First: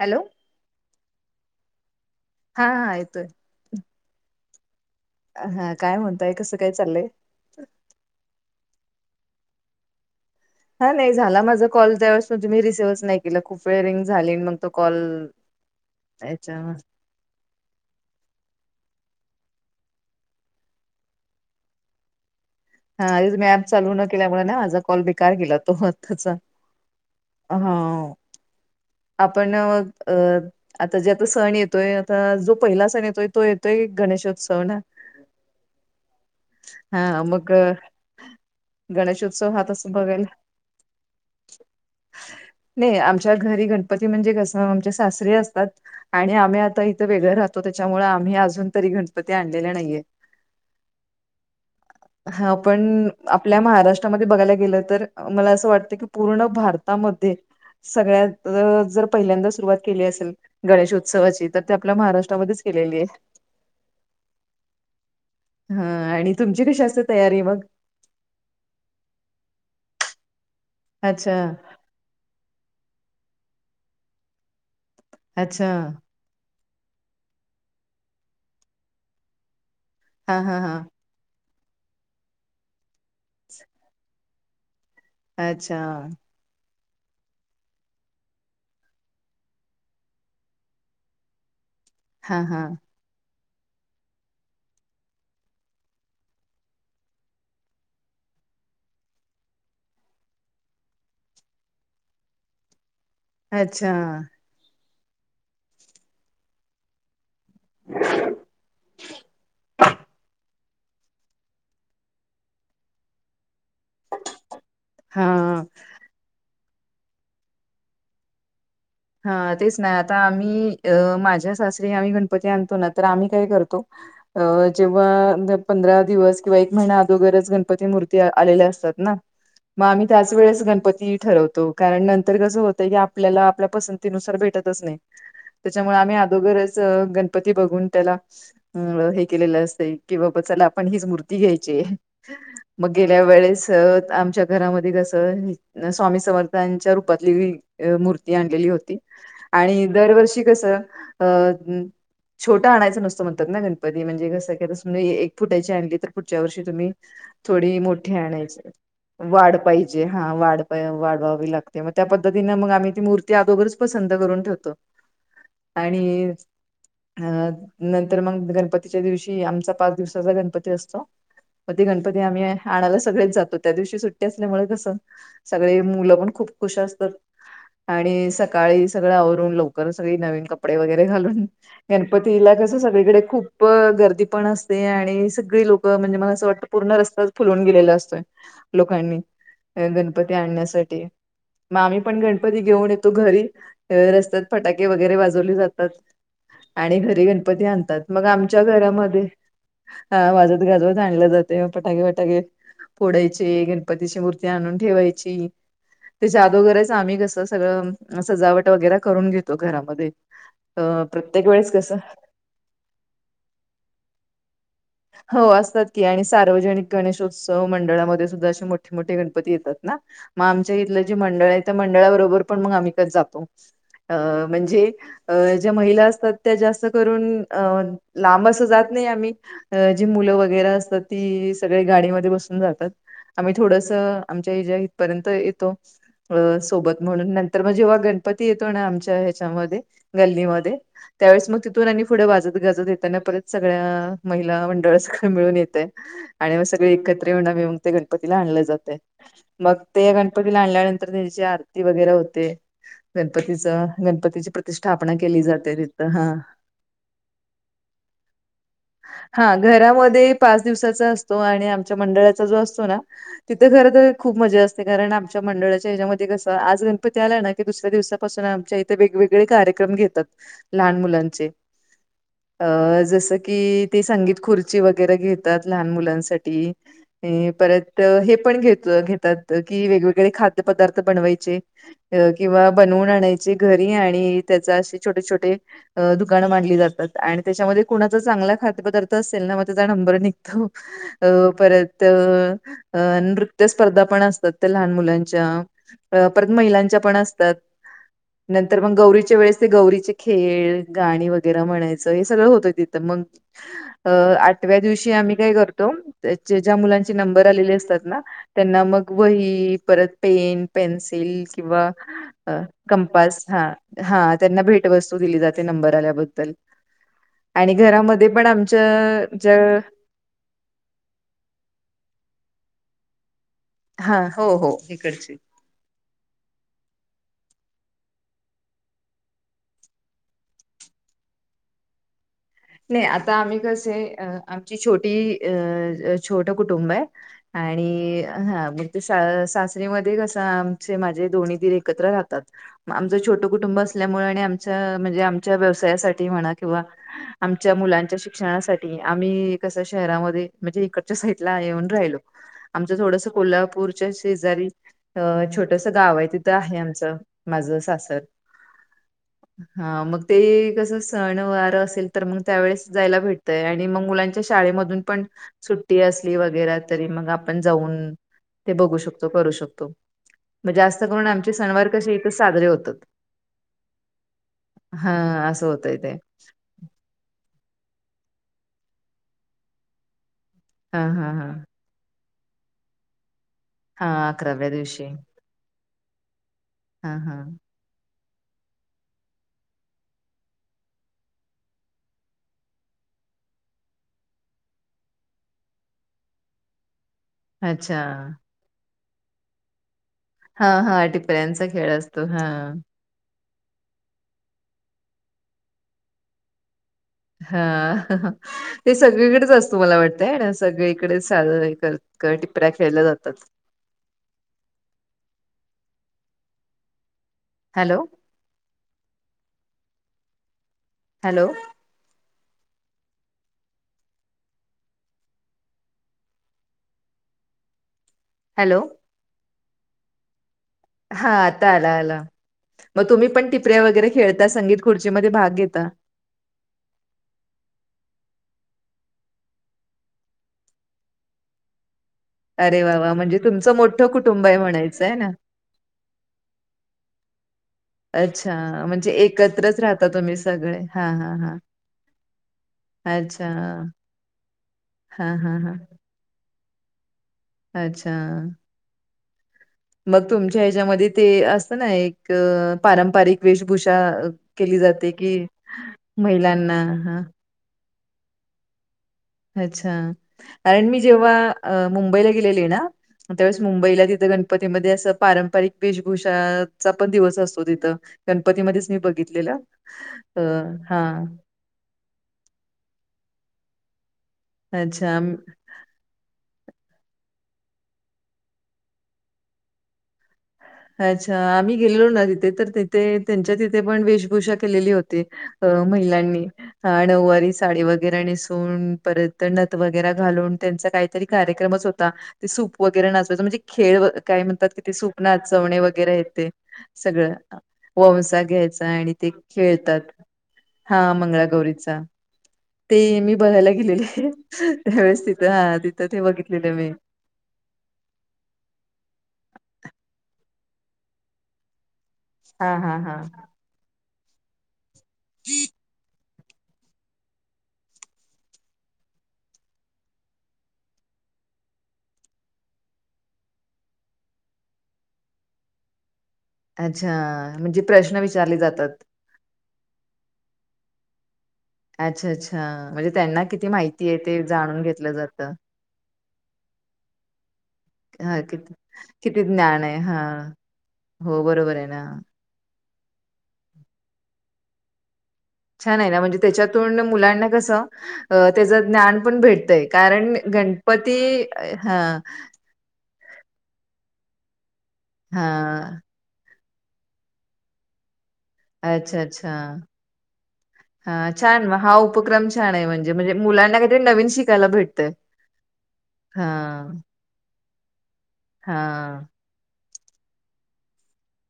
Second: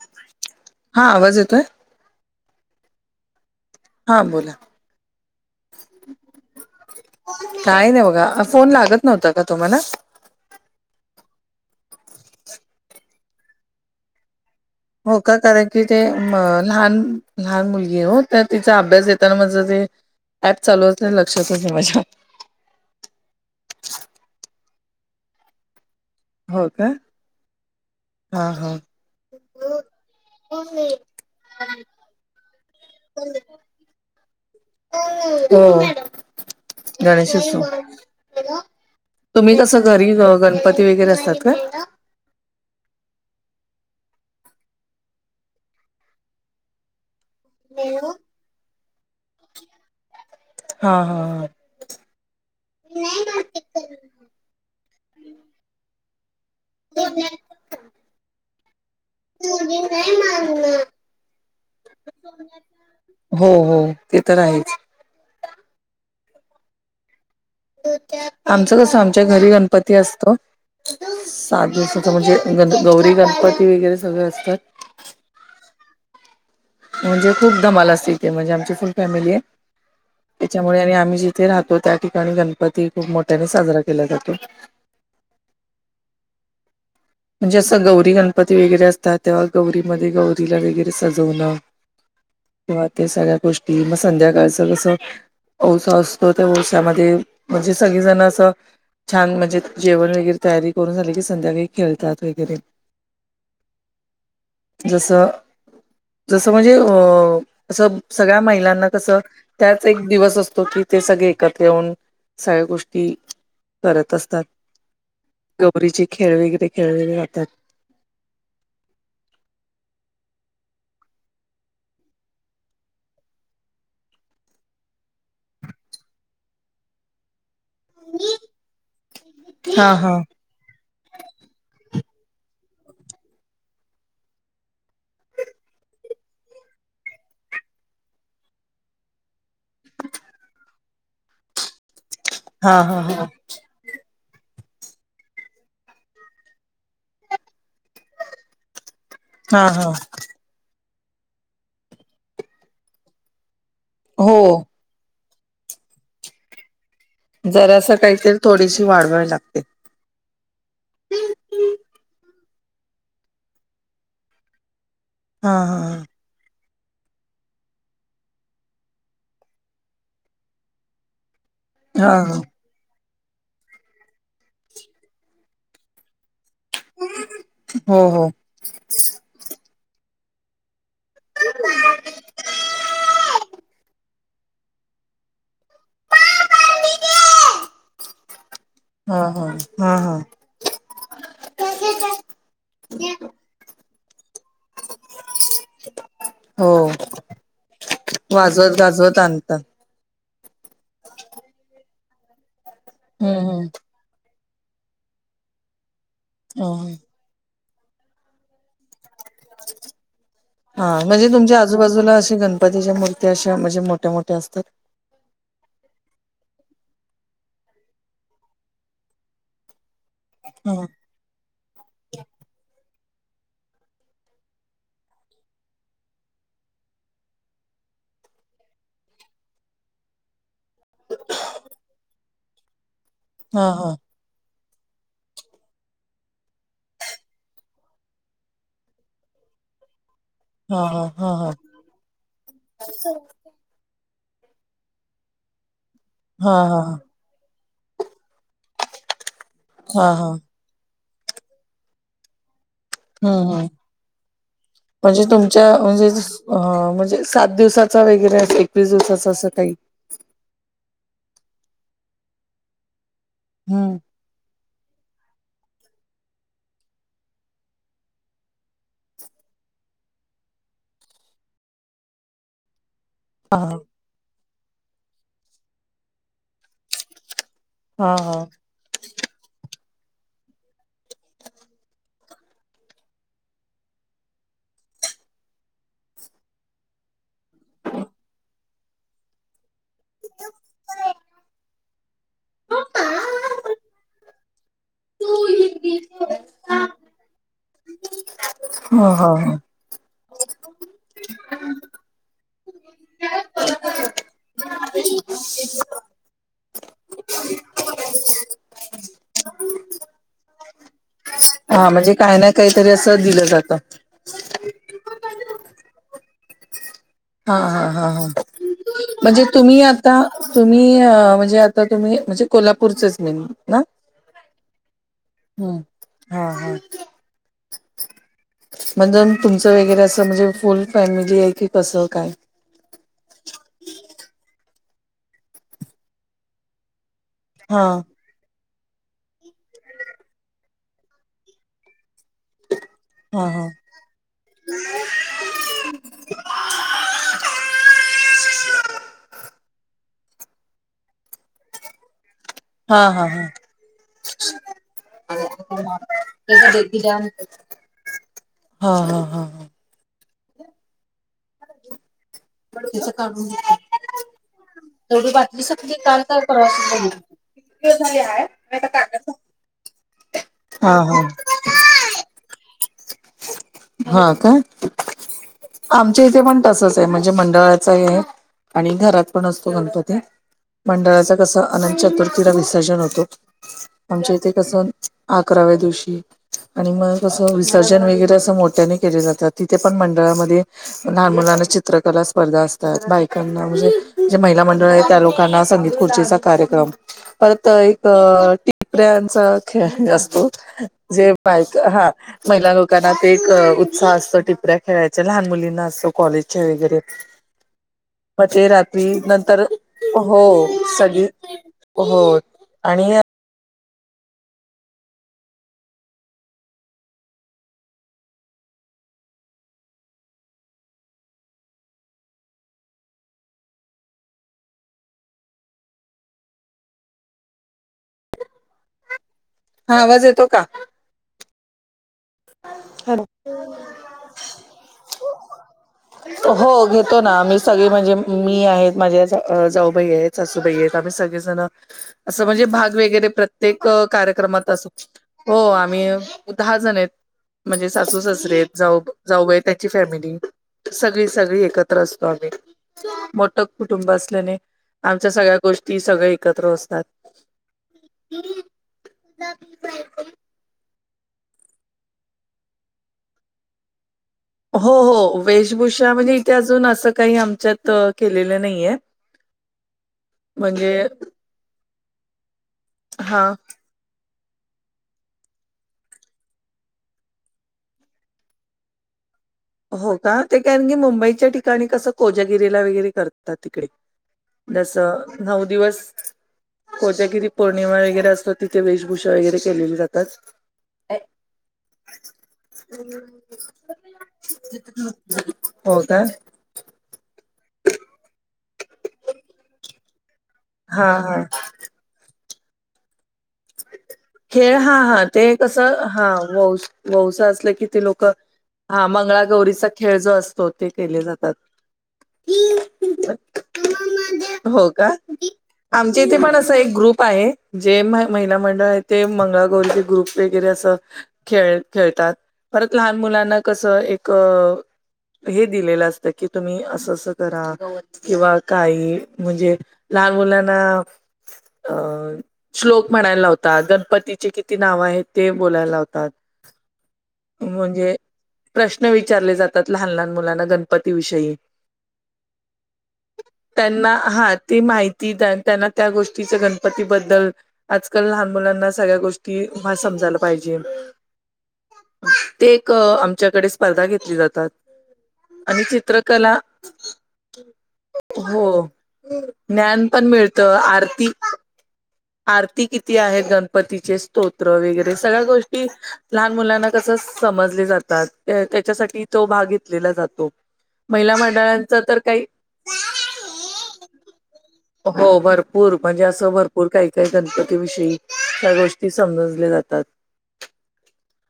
Hello हा आवाज येतोय हा हा येतोय हां बोला. हा काय म्हणताय कसं काय चाललंय? काही नाही बघा फोन लागत नव्हता का तुम्हाला? हा नाही झाला माझा कॉल त्यावेळेस तूम्ही रिसीव्हच नाही केला खूप वेळ रिंग झाली मग तो कॉल हो का कारण की ते अच्छा लहान लहान मुलगी आहे हो तर तिचा अभ्यास घेताना माझं जे ऍप चालू अस लक्षातचे नाही माझ्या हा आधीच मी ऍप चालू न केल्यामुळे ना माझा कॉल बेकार ग केला तो आताचा होय काय हा हा हा. आपण अ आता जे आता सण येतोय आता जो पहिला सण येतोय तो येतोय गणेशोत्सव ना. हो हा मग. गणेशोत्सव. गणेशोत्सव तुम्ही हा कसं तसं घरी बघायला गणपती वगैरे असतात का? नाही आमच्या घरी गण पती म्हणजे कसं आमचे सासरी असतात आणि आम्ही आता इथे वेगळं राह तो त्याच्यामुळे आम्ही अजून तरी गणपती आणलेले नाहीयेत. हा हा हा. हा पण आपल्या महाराष्ट्रामध्ये बघायला गेलं तर मला असं वाटतं की पूर्ण भार ता मध्ये सगळ्यात जर पहिल्यांदा सुरुवात केली असेल गणेशोत्सवाची तर ते आपल्या महाराष्ट्रामध्येच केलेली आहे. हो हो ते तर आहेच. हा आणि तुमची कशी असते तयारी मग? आमचं कस आमच्या घरी गणपती असत, अच्छा साधू तर म्हणजे गण गौरी गणपती वगैरे सगळें असतात. अच्छा म्हणजे खूप धमाला असते इथे म्हणजे आमची फुल फॅमिली आहे हा हा हा त्याच्यामुळे आणि आम्ही जे ते राहतो त्या ठिकाणी गणपती खूप मोठ्याने साजरा केला जातो. अच्छा म्हणजे असं गौरी गणपती वगैरे असतात तेव्हा गौरीमध्ये गौरीला वगैरे सजवणं. हा हा. किंवा ते सगळ्या गोष्टी मग संध्याकाळचं कसं वौसा असतो त्या वौसामध्ये म्हणजे सगजण असं छान म्हणजे जेवण वगैरे तयारी करून झाले की संध्याकाळी खेळतात वगैरे. अच्छा जसं जसं म्हणजे अ असं सगळ्या महिलांना कसं त्याच एक दिवस असतो की ते सगळे एकत्र येऊन सगळ्या गोष्टी करत असतात. हा गौरीचे खेळ वगैरे खेळले जातात. हा तेच ना आता आम्ही अं माझ्या सासरी आम्ही गणपती आणतो ना तर आम्ही काय करतो अ जेव्हा पंधरा दिवस किंवा एक महिना अदोगर गण गणपती मूर्ती आलेल्या असतात ना मग हा आम्ही हा त्याच वेळेस गणपती ठरवतो. तो कारण नंतर कसं होतय की आपल्याला आपल्या पसंतीनुसार भेटतच नाही. त्याच्यामुळे आम्ही अदोगरच गणपती बघून त्याला हे केलेलं असतय की बाबा चला आपण हीच मूर्ती घ्यायची हा मग हा गेल्या हा वेळेस आमच्या घरामध्ये कस स्वामी समर्थांच्या रूपातली मू र्ती आणलेली होती हा आणि हा दरवर्षी कस अ छोटा आणायचं नसतं म्हणतात ना गणपती म्हणजे हो कसं नई एक फुटायची आणली तर पुढच्या वर्षी तुम्ही जरा थोडी असं मोठी काहीतरी आणायच थोडीशी वाढवाय वाढ लागते. पायी जे हा वाढपायी वाढवावी लागते म त्यापद्धतीने आम्ही ती मूर्त ते अगोगरच पसंत करून ठेवतो हा हा आणि अ नंतर मग गणपतीच्या दिवशी, आमचा पाच दिवसाचा गणपती असतो म ते हा गणपती हा आम्हीये आणायला सगळेच जातो त्या दिवशी सुट्टी असल्यामुळे कस सगळे मुलं पण खूप खुश असतात हो हो आणि सकाळी सगळं आवरून लवकर सगळी नवीन कप डे वगैरे घालून गणपतीला कस सगळीकडे खूप गर्दी पण असते. ते आणि सगळी लोक म्हणजे मला असं वाटतं पूर्ण रस्ता फुलून गेलेला असतोय. लोकांनी हा हा हा हा गणपती आणण्यासाठी मग आम्ही पण गण पती घेऊन येतो घरी रस्त्यात फटाके वगैरे वाजवले जातात. हो आणि घरी गणपती आणतात मग आमच्या वाजवत गाजवत घरामध्ये आणतात. हा वाजत गाजवत आणलं जाते फटाके वटाके हम्म पोडायचे हम्म गणपती तिशी मूर्ती आणून ठेवायची, तेच्या जादोगरच ह आम्ही कस त सगळं सजावट वगैरे करून घेतो घरामध्ये त प्रत्येक वेळेस कसं पतीच्या मूर्त्या अशा म्हणजे मोठ्या मोठ्या असतात. हो असतात की आणि सार्वजनिक गणेशोत्सव मंडळामध्ये सुद्धा, असे मोठे मोठे गणपती येतात ना. म हा आमच्या इथलं जे मंडळ आहे त्या मंडळाबरोबर पण मग आम्ही कधी जातो अ म्हणजे अ ज्या महिला असतात त्या जास्त करून अ लांब अस जात नाही आम्ही अ जी मुलं वगैरे असतात ती सगळे गाडीमध्ये बसून जातात आम्ही हा थोडसं आमच्या हच्या इथपर्यंत येतो अ सोबत म्हणून नंतर म जेव्हा गणपती येतो ना आमच्या ह्याच्यामध्ये गल्लीमध्ये हा हा त्यावेळेस हा मग तिथून आणि पुढे वाजत गाजत येताना परत सगळ्या महि ला मंडळ सगळं मिळून येतय हा हा हा आणि मग हा सगळे एकत्र येऊन आम्ही मग ते गणपतीला आणलं जात मग ते हा या हा गणपतीला आणल्यानंतर त्याची आरती वगैरे होते हं गणपतीच हं गणपतीची प्रतिष्ठापना म्हणजे केली तुमच्या जाते म्हणजे तिथं हा. अ म्हणजे सात दिवसात वगैरे एकवीस दिुसाचा [unintelligible] हा घरामध्ये पाच दिवसाचा असतो, आणि आमच्या मंडळाचा जो असतो ना तिथं खर त हम्म खूप मजा असते कारण, आमच्या मंडळाच्या ह्याच्यामध्ये कसं आज गणपती आला ना की दुसऱ्या दिवसापासून आमच्या इथ ते वेगवेगळे कार्यक्रम घेतात लहान मुलांचे अ जस हा कि ती संगीत खुर्ची वगैरे घेतात लहान मुलांसाठी परत त हा हा हे पण घेतलं घेतात की वेगवेगळे खाद्य पदार्थ बनवायचे अ किंवा बनवून आणायची घरी आणि त्याचा असे छोटे छोटे अ दुकानं मांडली जातात आणि त्याच्यामध्ये कुणाच चांगला खात पदार्थ असेल ना मग त्याचा नंबर निघतो अ परत त अ नृत्य स्पर्धा पण असतात त्या लहान मुलांच्या अ पर त महिलांच्या पण असतात, नंतर मग हा हा गौरीच्या हा वेळेस ते गौरीचे खेळ गाणी वग गैरे म्हणायचं हे सगळं होतं तिथं मग अ आटव्या दिवशी आम्ही काय करतो त्य ज्या मुलांचे नंबर आलेले असतात ना त्यांना मग वही परत पेन पेन्सिल किंवा हा म्हणजे काही ना अ काहीतरी असं कंपास दिलं हा जातं हा त्यांना भेटवस्तू दिली जाते नंबर आल्याबद्दल. हा आणि हा हा हा घरामध्ये पण आमच्या म्हणजे ज्या तुम्ही आ ता तुमी अ म्हणजे आता तुम्ही म्हणजे कोल्हापूरचेच मीन ना हा हो हो इकडची. हूं हा हा! म्हणज तुमचं वगैरे असं म्हणजे फुल फॅमिली आहे की कसं काय? नाही आता आम्ही कसे अ आमची छोटी अ छोट कुटुंब आहे. हा आणि हा म्हण ते सासरीमध्ये कसं आमचे माझे दोन्ही दिर एकत्र राहतात. आमचं हा छोटं हा कुटुंब असल्यामुळ, आणि आमच्या म्हणजे आमच्या व्यवसायासाठी म्हणा किंवा आमच्या मुलांच्या शिक्षणासाठी आम्ही कस शहरामध्ये म्हणजे इकडच्या साईडला येऊन राहिलो आमचं हा थोडस हा हा. कोल्हापूरच्या शेजारी. अ छोटस गाव आहे तिथं त्याचा आहे बेबी आमचं जाम माझं सासर हा हा हा हा. हा मग ते कसं सण वारं असेल तर मग. त्यावेळेस जायला काढून भेटतय आणि मग घेतली मुलांच्या शाळेमधून पण तेवढी बाटली संपली सुट्टी काल असली का परवा वगैर तरी मग. आपण जाऊन ते बघू शकतो करू शकतो. म हा जास्त हा. करून आमचे सनवार कसे इथच साजरे होतात. हं का हां, असं होतंय ते. आमच्या इथे पण तसच आहे म्हणजे मंडळाचा हे आणि घरात पण असतो गणपती. हां, मंडळाच हां, कस हां. अनंत चतुर्थीला विसर्जन होतो हां, आमच्या इथे कस आ दिवशी. अकराव्या दिवशी आणि म हां, कस हां. विसर्जन वगैरे असं मोठ्याने केले जातात तिथे पण मंडळामध्ये लहान मुलाना चित्रकला स्पर्धा असतात बायकांना म्हणजे जे महिला मंडळ आहे त्या लोक संगीत खुर्चीचा कार्यक्रम परत अच्छा. एक टिपऱ्यांचा. ख जास्त हां, हां. जे टिपऱ्यांचा बायक खेळ हा. असतो. हां, दकनात एक उत्साह असतो टिपऱ्या खेळायच्या लहान मुलींना असतो कॉलेजच्या वगैरे हा मग ते रात्री सगळीकडेच नंतर असतो मला वाटतंय हो आणि सगळीकडे. सगळी हो टिपऱ्या खेळल्या आणि जातात. Hello hello. हॅलो हा आवाज येतो का. हा आता आला आला मग हॅलो तुम्ही पण टिपऱ्या वगैरे खेळता संगीत खुर्चीमध्ये भाग घेता. हो घेतो ना मी सगळी म्हणजे मी आहेत माझ्या जाऊबाई आहेत. सासूबाई आहेत आम्ही सगळेजण. [inaudible] असं म्हणजे अरे भाग वा वा वगैरे म्हणजे तुमचं प्रत्येक मोठं कुटुंब आहे कार्यक्रमात असो म्हणायचं आहे ना. हो आम्ही दहा जण आहेत. म्हणजे सासू अच्छा ससर जा म्हणजे एकत्रच त्यांची राहता फॅमिली तुम्ही सगळे हा सगळी हा हा. सगळी एकत. असतो आम्ही अच्छा मोठ कुटुंब असल्याने. हा आमच्या सगळ्या हा हा गोष्टी सगळ्या एकत्र असतात. अच्छा! मग तुमच्या ह्याच्यामध्ये ते असतं ना एक पारंपरिक वेशभूषा. केली हो जाते की हो वेशभूषा म्हणजे इथे महिलांना अजून असं हा काही आमच्यात केलेलं नाहीये अच्छा कारण म्हणजे मी जेव्हा अ मुंबईला गेलेली आहे ना. हा त्यावेळेस मुंबईला तिथं गण. गणपतीमध्येध्ये असं पारंपरिक वेशभूषाचा पण दिवस असतो तिथं. गणपतीमध्येध्येच मी बघितलेला. हो का ते कारण की मुंबईच्या ठिकाणी कसं कोजागिरीला वगैरे करतात तिकडे. जस अच्छा. नऊ दिवस. कोणठ्या किती पौर्णिमा वगैरे असतात तिथे वेशभूषा वगैरे केलेली जातात. अच्छा आम्ही गेलो ना तिथे तर तिथे त्यांच्या तिथे पण वेश. पूषा केलेली होती अ हो का? महिलांनी. हा नऊवारी साडी वगैरे नेसून परत तर नत वगैरे घालून त्यांचा हां काहीतरी हां. कार्यक्रमच होता ते सूप वगैरे नाचवायच म्हणजे खेळ काय म्हणतात क ते सूपच तस हा वौ वौस असलं की ते लोक वंसा घ्यायचा हा आणि ते मंगळागौरीचा खेळतात. खेळ जो अस. तोते हां, केले जातात. मंगळागौरीचा. ते मी बघायला गेलेले आहे हो का? त्यावेळेस तिथं हा तिथं ते आमच्या इथे पण बघितलेले असा मी. एक ग्रुप आहे जे महिला मंडळ आहे ते मंगळागौरचे ग्रुप वगैरे असं. खेळ खेळतात हां, परत हां, लहान हां. मुलांना कसं एक. हे दिलेलं असतं की तुम्ही असं असं करा किंवा काही म्हणजे. लहान मुलांना अ श्लोक. म्हणायला लावतात गणपतीचे किती नाव आहेत ते बोलायला लावतात. अच्छा म्हणजे प्रश्न विचारले जातात. प्रश्न विचारले जातात लहान लहान मुलांना गणपतीविषयी. अच्छा अच्छा म्हणजे त्यांना किती माहिती त्यांना आहे ते हा ती जाणून घेतलं माहिती जातं. त्यांना त्या गोष्टीच गणपतीबद्दल. आजकाल हा लहान किती मुलांना सगळ्या किती गोष्टी ज्ञान म आहे हा समजायला पाहिजे हो बरोबर आहे ना. ते एक आमच्याकडे स्पर्धा घेतली जातात. आणि छान आहे ना म्हणजे चित्रकला त्याच्यातून मुलांना कसं अ हो. त्याचं ज्ञान पण भेटत. ज्ञान पण कारण मिळतं गणपती आरती हा. आरती किती आहेत गणपतीचे स्तोत्र वगैरे सगळ्या हा गोष्टी. लहान मुलांना कसं समजली जातात अच्छा त्याच्यासाठी तो अच्छा भाग घेतलेला जातो. हा महिला छान म हा मंडळांचा तर काही उपक्रम छान आहे म्हणजे म्हणजे मुलांना काहीतरी नवीन शिकायला भेट. हो भरपूर म्हणजे असं भरपू भरपूर काही काही गणपतीविषयी त्या गोष्टी हा समजल्या जातात.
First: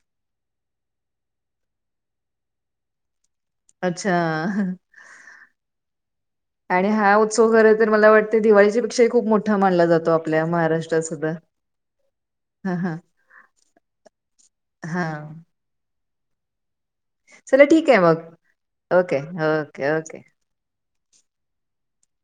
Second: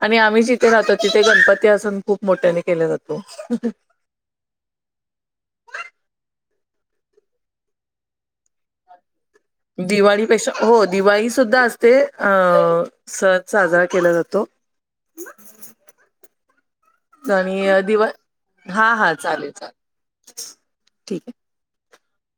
आणि आम्ही जिथे राहतो तिथे गणपती अजुन खूप मोठ्याने केला जातो. अच्छा! आणि हा उत्सव खर तर मला वाटतं दिवाळीच्या पेक्षाही खूप मोठ्ठ दिवाळीपेक्षा हो दिवाळी सुद्धा असते अ. हा सण साजरा केला जातो. हा. चला आणि ठीक आहे दिव मग. हा हा ओके, चालेल ओके, ओके. चालेल ठीक आहे.